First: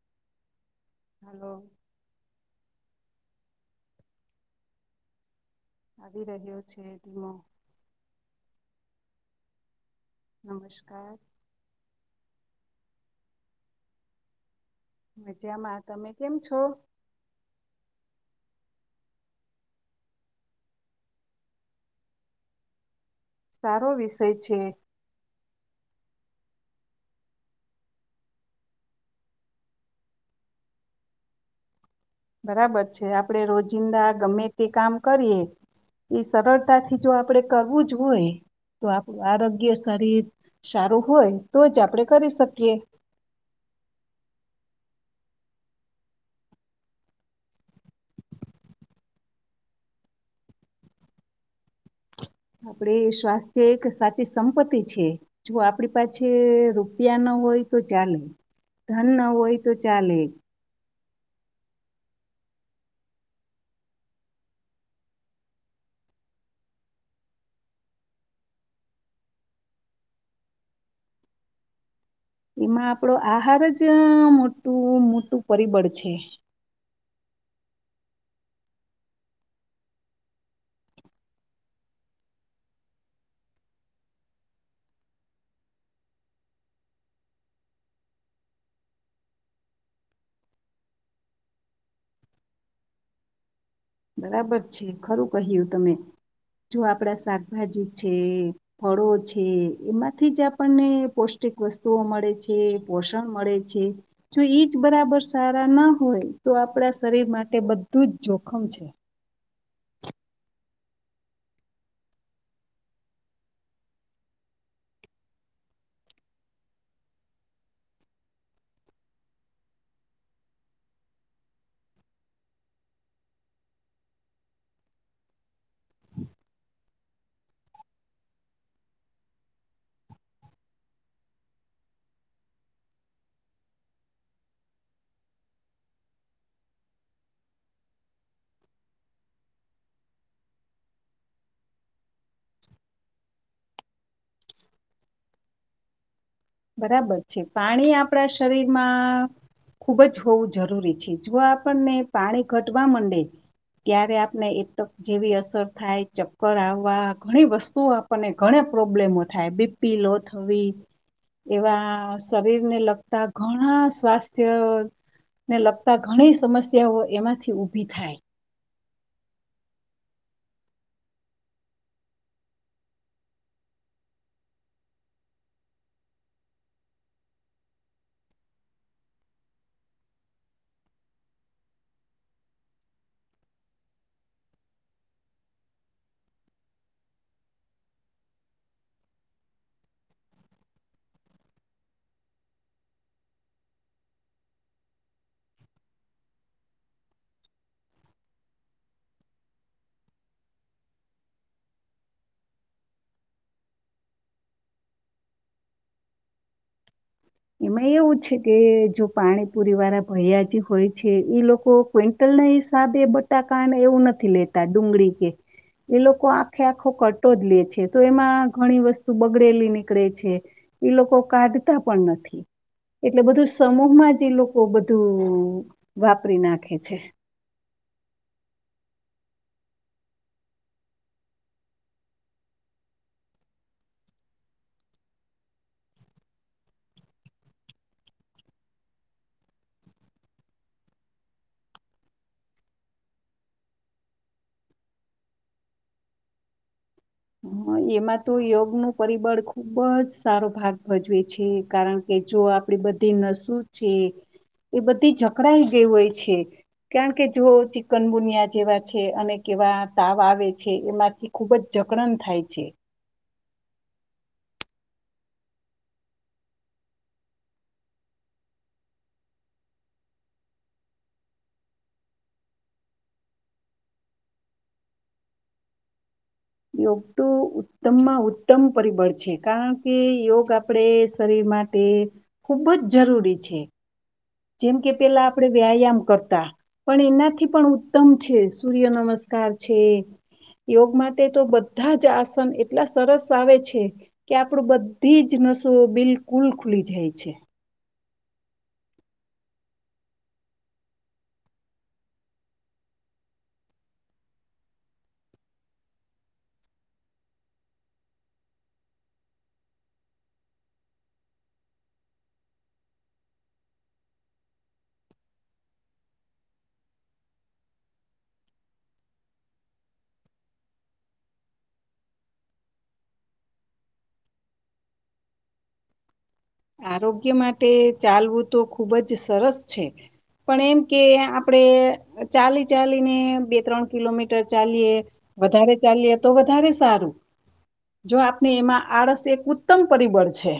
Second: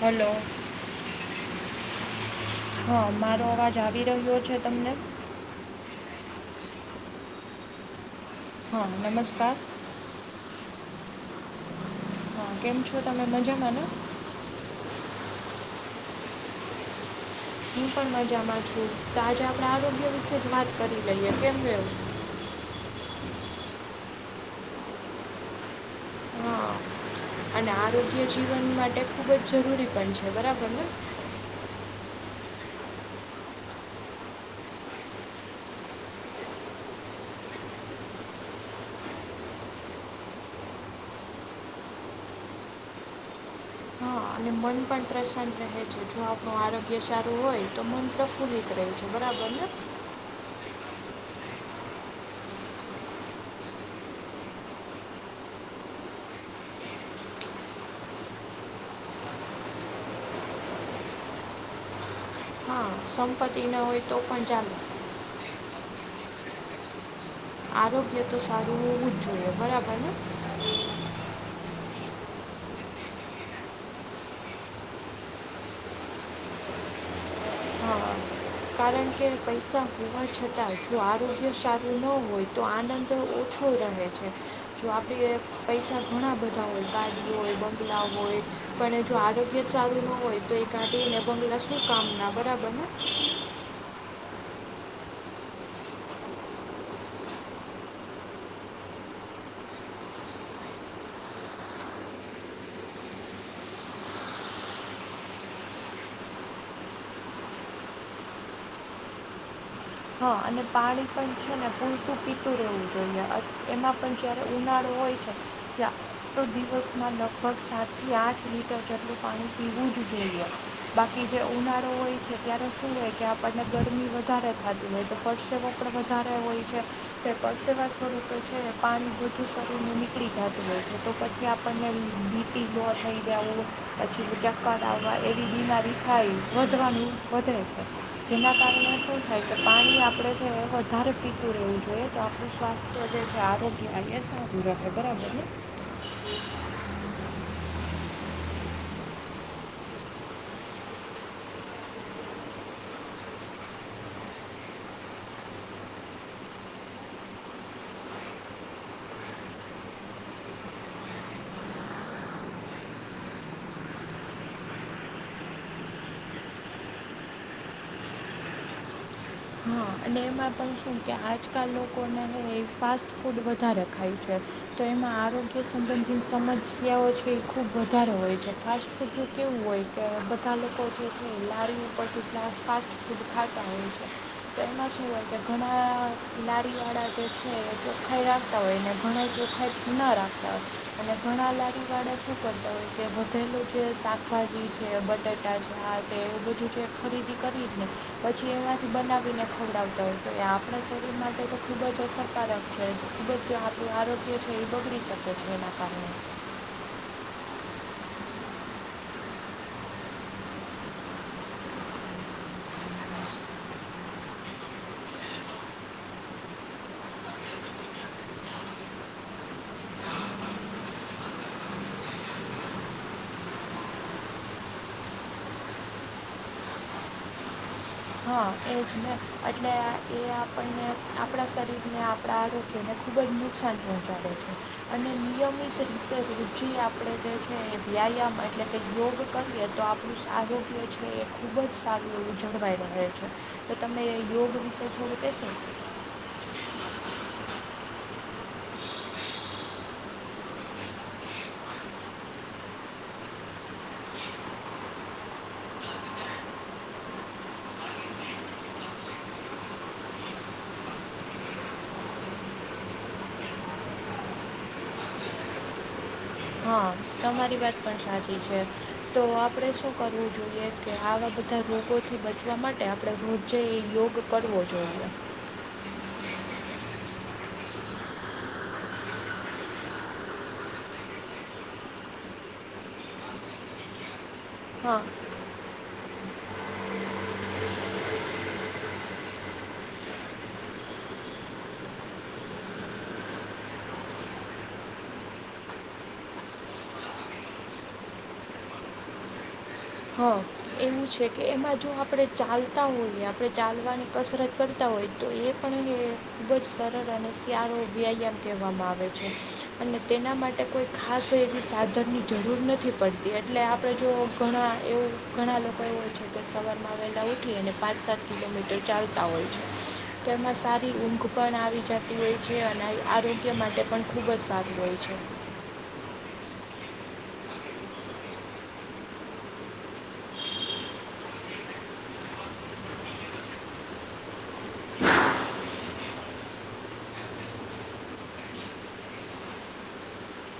Hello hello હા મારો અવાજ આવી રહ્યો છે તમને આવી રહ્યો છે ધીમો હા નમસ્કાર નમસ્કાર હા કેમ છો તમે મજામાંને મજામાં તમે કેમ છો હું પણ મજામાં છું તો આજે આપણે આરોગ્ય વિશે જ વાત કરી લઈએ [unintelligible] સારો વિષય છે. હા અને આરોગ્ય જીવન માટે ખુબ જ જરૂરી પણ છે બરાબર ને બરાબર છે આપડે રોજિંદા ગમે તે કામ કરીએ ઈ સરળતા થી જો આપડે કરવું જ હોય તો આપ આરોગ્ય શરીર સારું હોય તો જ આપણે કરી શકીએ. હા ને મન પણ પ્રસન્ન રહે. જો આપણું આરોગ્ય સારું હોય તો મન પ્રફુલ્લિત રહે છે બરાબર ને આપડી સ્વાસ્થ્ય એક સાચી સંપત્તિ છે. જો આપણી પાછે રૂપિયા ન હોય તો ચાલે. ધન ન હોય તો ચાલે. હા સંપત્તિ ન હોય તો પણ ચાલે. આરોગ્ય તો સારું રહેવું જ જોઈએ બરાબર ને. એમાં આપણો આહાર જ મોટું મોટું પરિબળ છે. હા કારણ કે પૈસા હોવા છતાં જો આરોગ્ય સારું ન હોય તો આનંદ ઓછો રહે છે. જો આપડી એ પૈસા ઘણા બધા હોય [unintelligible] હોય બંગલા હોય પણ જો આરોગ્ય જ સારું ના હોય તો એ ગાડી ને બંગલા શું કામના બરાબરને. બરાબર છે ખરું કહ્યું તમે જો આપડા શાકભાજી છે ફળો છે એમાંથી જ આપણને પૌષ્ટિક વસ્તુઓ મળે છે પોષણ મળે છે. જો ઈ જ બરાબર સારા ના હોય તો આપણા શરીર માટે બધું જ જોખમ છે. હ અને પાણી પણ છે ને પૂરતું પીતું રહેવું જોઈએ અને એમાં પણ જયારે ઉનાળો હોય છે. કયા તો દિવસના લગભગ સાતથી આઠ લીટર જેટલું પાણી પીવું જ જોઈએ. બાકી જે ઉનાળો હોય છે ત્યારે શું હોય કે આપણને ગરમી વધારે થાતી હોય તો પરસેવો પણ વધારે હોય છે. તે પરસેવા સ્વરૂપે છે ને પાણી બધું સાથે નીકળી જાતું હોય છે તો પછી કે આપણને બીપી લો થઈ ગયા હોય પછી તો ચક્કર આવવા એવી બીમારી થાય વધવાનું વધે જેના કારણે શું થાય કે પાણી આપડે છે ને વધારે પીતું રહેવું જોઈએ તો આપ ડુ સ્વાથ્ય જે છે આરોગ્ય એ સારું રહે બરાબર ને બરાબર છે પાણી આપણા શરીરમાં ખૂબ જ હોવું જરૂરી છે જો આપણને પાણી ઘટવા મંડે ત્યાંરે આપને એટક જેવી અસર થાય ચક્કર આવવા ઘણી વસ્તુઓ આપણ ને ઘણા પ્રોબ્લેમો થાય બીપી લો થવી. એવા શરીરને લગતા ઘણા સ્વાસ્થ્ય ને લગતા ઘણી સમસ્યાઓ એમાંથી ઊભી થાય. હા અને એમાં પણ શું કે આજકાલ લોકોને ફાસ્ટ ફૂડ વધારે ખાય છે. તો એમાં આરોગ્ય સંબંધિત સમસ્યાઓ છે એ ખૂબ વધારે હોય છે. ફાસ્ટ ફૂડ નું કેવું હોય કે બધા લોકો જે [unintelligible] એમાં શુ હોય કે ઘણા લાડી વાળા જે છેને ભઈ રાખતા હોયને ઘણાય દેખાય ન રાખતાં હોય અને ઘણા લારીવાળા શું કરતા હોય. તે વધેલું જે શાકભાજી છે, બટેટા છે આ તે એવું બધું જે ખરીદી કરી જ ને પછી એમાંથી બનાવીને ખવડાવતા હોય તો ને આપણા શરીર માટે તો ખૂબ જ અસરકારક છે ખૂબ જ આપણું આરોગ્ય છે એ બગડી શકે છે એના કા એમાં એવું છે કે જો પાણીપુરીવાળા ભૈયા જે હોય છે એ ઈ લોકો કોઈ તલને હિસાબે બટાકાને એવું નથી લેતાં ડુંગળી કે એ લોકો આખે આખો કટો જ લે છે તો એમાં ઘણી વસ્તુ બગડેલી નીકળે છે. ઈ લોકો કાઢતાં પણ નથી. એટલે બધું સમૂહમાં જ ઈ લોકો બધું વાપરી નાખે છે. હા એજને એટલે એ આપણને આપણા શરીરને આપણા આરોગ્યને ખૂબ જ નુકસાન પહોંચાડે છે. અને નિયમિત રીતે પછી આપણે જે છે વ્યાયામ એટલે કે યોગ કરીએ તો આપણું આરોગ્ય છે ખૂબ જ સારું જળવાઈ રહે છે તો તમે યોગ વિશે શું કેશો? હ એમાં તો યોગનું પરિબળ ખૂબ જ સારો ભાગ ભજવે છે કારણ કે જો આપડી બધી નસું છે એ બધી જકડાઈ ગઈ હોય છે. કારણ કે જો ચિકનગુનિયા જેવા છે અને કેવા તાવ આવે છે એમાંથી ખૂબ જ જ કરન થાય છે. હા, તમારી વાત પણ સાચી છે. તો આપણે શું કરવું જોઈએ કે આવાં બધાં રોગોથી બચવા માટે આપ પડે રોજે યોગ કરવો જોઈએ. યોગ તો ઉત્તમમાં ઉત્તમ પરિબળ છે કારણ કે યોગ આપડે શરીર મા તે ખૂબ જ જરૂરી છે જેમ કે હા પેલાં આપણે વ્યાયામ કરતાં. પણ એનાથી પણ ઉત્તમ છે સૂર્ય નમસ્કાર છે યોગમાં તે તો બધાં જ આસન એટલા સરસ આવે છે. કે આપડુ બધી જ નસો બિલકુલ ખુલી જાય છે. હા એવું છે કે એમાં જો આપણે ચાલતા હોઈએ આપણે ચાલવાની કસરત કરતાં હોય તો એ પણ એ ખૂબ જ સરળ અને સ્યારો વ્યાયામ કહેવામાં આવે છે. અને તેના માટે કોઈ ખાસ એવી સાધનની જરૂર નથી પડતી એટલે આપડે જો ઘણાં એવું ઘણાં લો કો હોય છે જે સવારમાં વેલા ઉઠી અને પાંચ, સાત કિલોમીટર ચાલતાં હોય છે તેમાં સારી ઊંઘ પણ આવી જાતી હોય છે અને આરોગ્ય માટે પણ ખૂબ જ સારું હોય છે. આરોગ્ય માટે ચાલવું તો ખૂબ જ સરસ છે. પણ એમ કે આપણે ચાલી ચાલીને બે ત્રણ કિલોમીટર ચાલીએ. વધારે ચાલીએ તો વધારે સારું. જો આપણે એમાં આળસ એક ઉત્તમ પરિબળ છે.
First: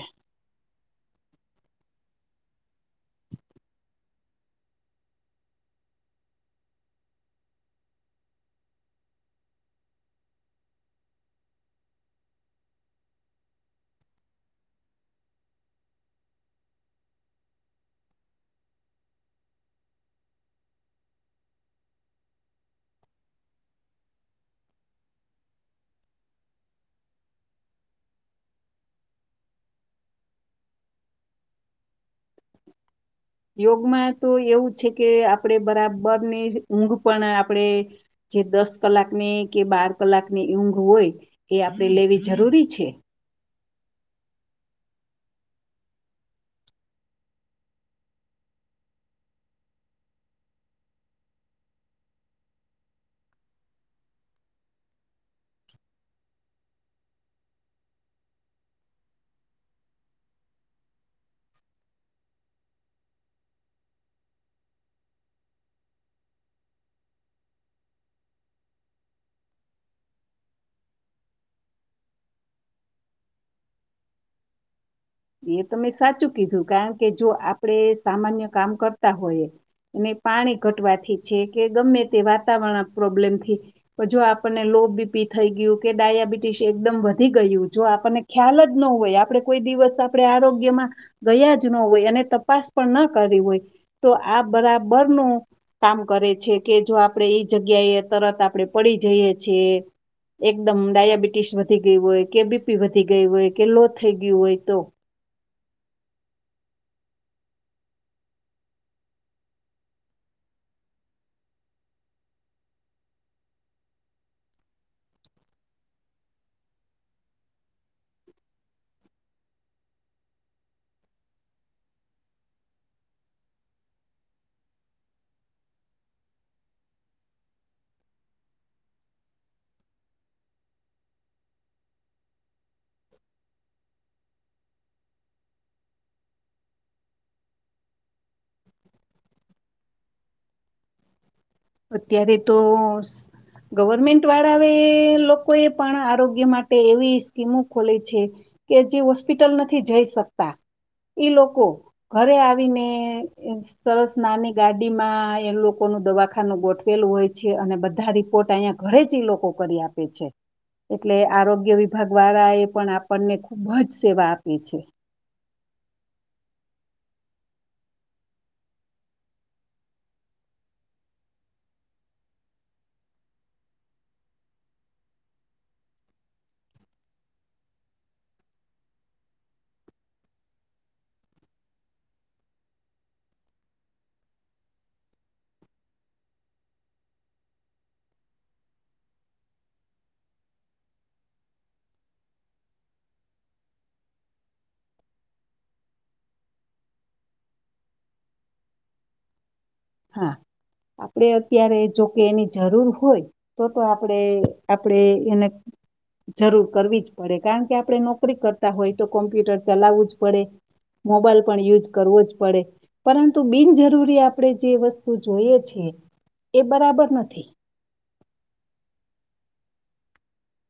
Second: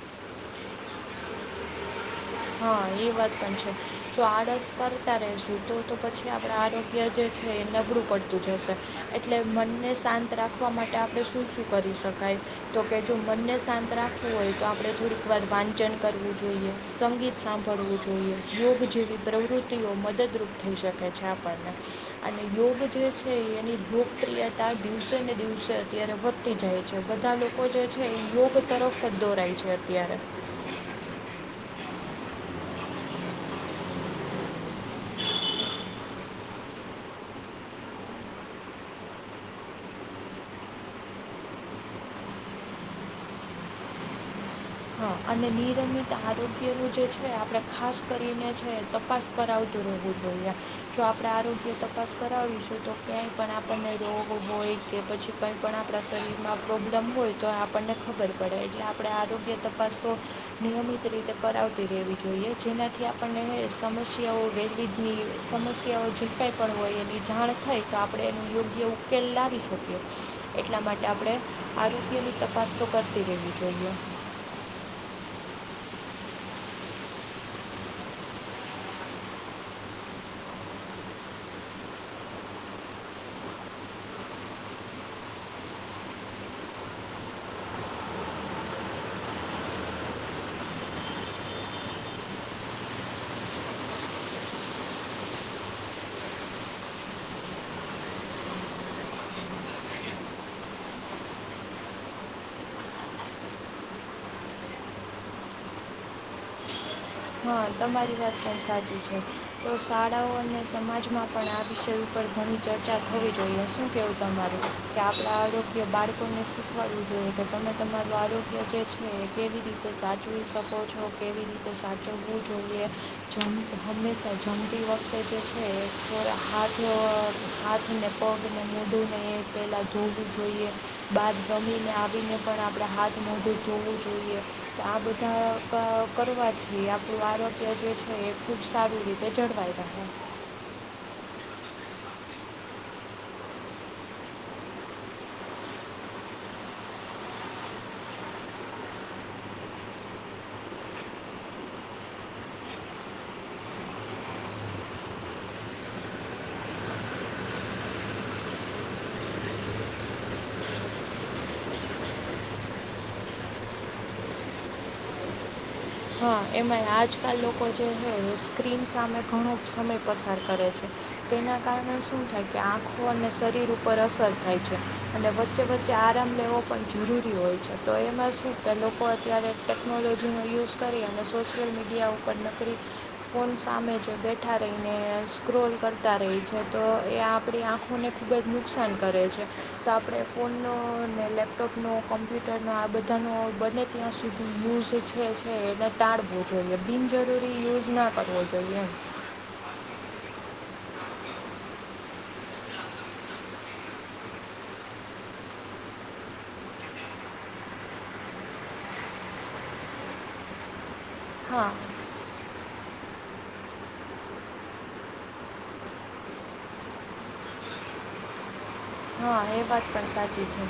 હા એ વાત પણ છે. જો આળસ કરતા રહેશું તો તો પછી આપણા આરોગ્ય જે છે એ નબળું પડતું જશે. એટલે મનને શાંત રાખવા માટે આપડે શું શું કરી શકાય? તો કે જો મનને શાંત રાખવું હોય તો આપણે થોડીકવાર વાંચન કરવું જોઈએ. સંગીત સાંભળવું જોઈએ, યોગ જેવી પ્રવૃત્તિઓ મદદરૂપ થઈ શકે છે આપણને. અને યોગ જે છે એની લોકપ્રિયતા દિવસેને દિવસે અત્યારે વધ તી જાય છે બધાં લોકો જે છે ઈ યોગ તરફ જ દોરાય છે અત્યારે. યોગમાં તો એવું છે કે આપણે બરાબરની ઊંઘ પણ આપણે જે દસ કલાકની કે બાર કલાકની ઊંઘ હોય એ આપણેે લેવી જરૂરી છે. હા અને નિરમિત આરોગ્યનું જે છે આપણે ખાસ કરીને છે તપાસ કરાવતું રહેવું જોઈએ જો આપણે આરોગ્ય તપાસ કરાવીશું. ક્યાંય પણ આપણને રોગ હોય કે પછી કંઈ પણ આપણા શરીરમાં પ્રોબ્લેમ હોય તો આપણને ખબ ખબર પડે, એટલે આપણે આરોગ્ય તપાસ તો નિયમિત રીતે કરાવતી રહેવી જોઈએ, જેનાથી આપણને સમસ્યાઓ [unintelligible] સમસ્યાઓ ઝીપટાઈ પણ હોય, અને ઈ જાણ થઈ તો આપણે એનો યોગ્ય ઉકેલ લાવી શકીએ. એટલા માટે આપણે આરોગ્યની તપાસ તો કરતી રહેવી જોઈએ. એ તમે સાચું કીધું, કારણ કે જો આપડે સામાન્ય કામ કરતા હોઈએ અને પાણી ઘટવાથી છે કે ગમે તે વાતાવરણ પ્રોબ્લેમથી તો જો આપણને લો બીપી થઈ ગયું કે ડાયાબિટીસ એકદમ વધી ગયું, જો આપણને ખ્યાલ જ ન હોય, આપડે કોઈ દિવસ આમ આપણે આરોગ્યમાં ગયા જ ન હોય અને તપાસ પણ ન કરી હોય તો આ બરાબર નું કામ કરે છે કે જો આપણે ઈ જગ્યાએ તરત આપણે પડી જઈએ છીએ એકદમ ડાયાબિટીસ વધી ગઈ હોય, કે બી પી વધી ગઈ હોય, કે લો થઈ ગયું હોય તો. હા તમારી વાત પણ સાચી છે. તો શાળાઓ અને સમાજમાં પણ આ વિષય ઉપર ઘણી ચર્ચા થવી જોઈએ. શું કેવું તમારું? કે આપણા આરોગ્ય બાળકોને શીખવાડવું જોઈએ કે તમે તમારું આરોગ્ય જે છે તે કેવી રીતે સાચવી શકો છો, કેવી રીતે સાચવવું જોઈએ, જમ હંમેશા જમતી વખતે જે છે એ [unintelligible] હાથ હાથ, ને પગને [unintelligible] પહેલાં ધોવું જોઈએ, બાદ રમીને આવીને પણ આપણે હાથ મોઢું ધોવું જોઈએ. તો આ બધા [unintelligible] કરવા જ જોઈએ. તો આરોગ્ય જે છે એ ખૂબ સારી રીતે જળવાય રહે. અત્યારે તો ગવર્મેન્ટ વાળાવે એ લોકો એ પણ આરોગ્ય માટે એવી સ્કીમો ખોલે છે કે જે હોસ્પિટલ નથી જઈ શકતા ઈ લોકો ઘરે આવી ને સરસ નાની ગાડી માં એ લોકો નો દવાખા ખાનું ગોઠવેલું હોય છે, અને બધા રિપોર્ટ અહીયાં ઘરે જ ઈ લોકો કરી આપે છે. એટલે આરોગ્ય વિભાગ વાળા એ પણ આપણને ખુબ જ સેવા આપી છે. હા. એમાંય આજકલ લોકો જે હોય એ સ્ક્રીન સામે ઘણો સમય પસાર કરે છે. તેના કારણે શું થાય કે આંખો અને શરીર ઉપર અસર થાય છે. અને વચ્ચે-વચ્ચે આરામ લેવો પણ જરૂરી હોય છે, તો એમાં શું કે લોકો અત્યારે ટેકનોલોજીનો યુઝ કરી અને સોશિયલ મીડિયાઓ ઉપર નકરી ફોન સામે જો બેઠા રહીને સ્ક્રોલ કરતા રહી છે, તો એ આપણી આંખો ઓને ખૂબ જ નુકસાન કરે છે. તો આપણે ફોનનો, ને લેપટોપનો, કમ્પ્યુટરનો આ બધાનો બને ત્યાં સુધી યુઝ છે છે એને ટાળવો જોઈએ, બિનજરૂરી યુઝ ના કરવો જોઈએ એમ. હા. આપડે અત્યારે જોકે એની જરૂર હોય તો-તો આપણે આપણેે એને જરૂર કરવી જ પડે, કારણ કે આપણે નોકરી કરતા હોય તો કોમ્પ્યુટર ચલાવવું જ પડે. મોબાઈલ પણ હા યુજ કરવો જ પડે, પરંતુ બિનજરૂરી આપણે જે વસ્તુ જોઈએ છે, એ બરાબર નથી. હા, એ વાત પણ સાચી છે.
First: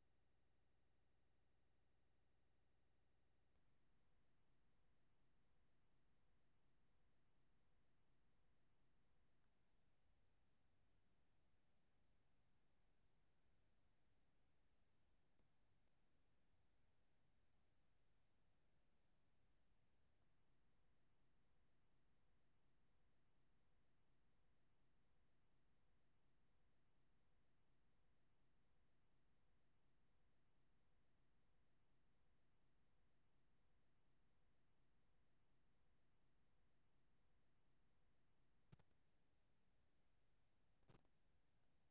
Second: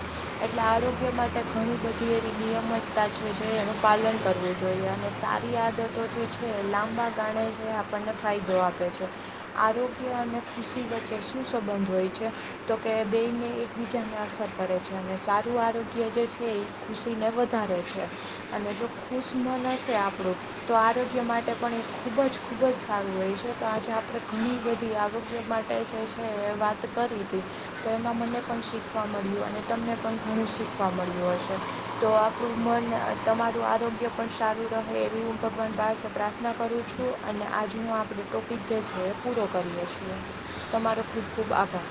એટલે આરોગ્ય માટે ઘણી બધી એવી નિયમતતા જે છે એનું પાલન કરવું જોઈએ, અને સારી આદતો જે છે એ લાંબા ગાળે જે આપણને ફાયદો આપે છે. આરોગ્ય અને ખુશી વચ્ચે શું સંબંધ હોય છે? તે બેઈને એકબીજાને અસર કરે છે, અને સારું આરોગ્ય જે છે ઈ ખુશીને વધારે છે. અને જો ખુશમન હશે આપણું તો આરોગ્ય માટે પણ એ ખૂબ જ ખૂબ જ સારું હોય છે. તો આજે આપણે ઘણી બધી આરોગ્ય માટે જે છે એ વાત કરી તી તો એમાં મને પણ શીખવા મળ્યું, અને તમને પણ ઘણું શીખવા મળ્યું હશે. તો આપણું મન આ તમારું આરોગ્ય પણ સારું રહે એવી હું ભગવાન પાસે પ્રાર્થના કરું છું અને આજ હું આપણે ટોપિક જે છે એ પૂરો કરીએ છીએ. તમારો ખૂબ ખૂબ આભાર.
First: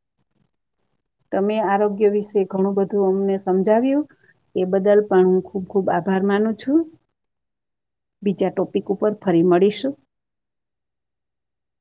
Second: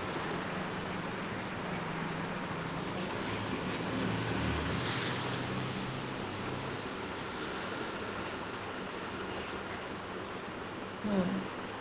તમે આરોગ્ય વિશે ઘણું બધું અમને સમજાવ્યું. એ બદલ પણ હું ખુબ ખુબ આભાર માનું છું. બીજા ટોપિક ઉપર ફરી મળીશું. હમ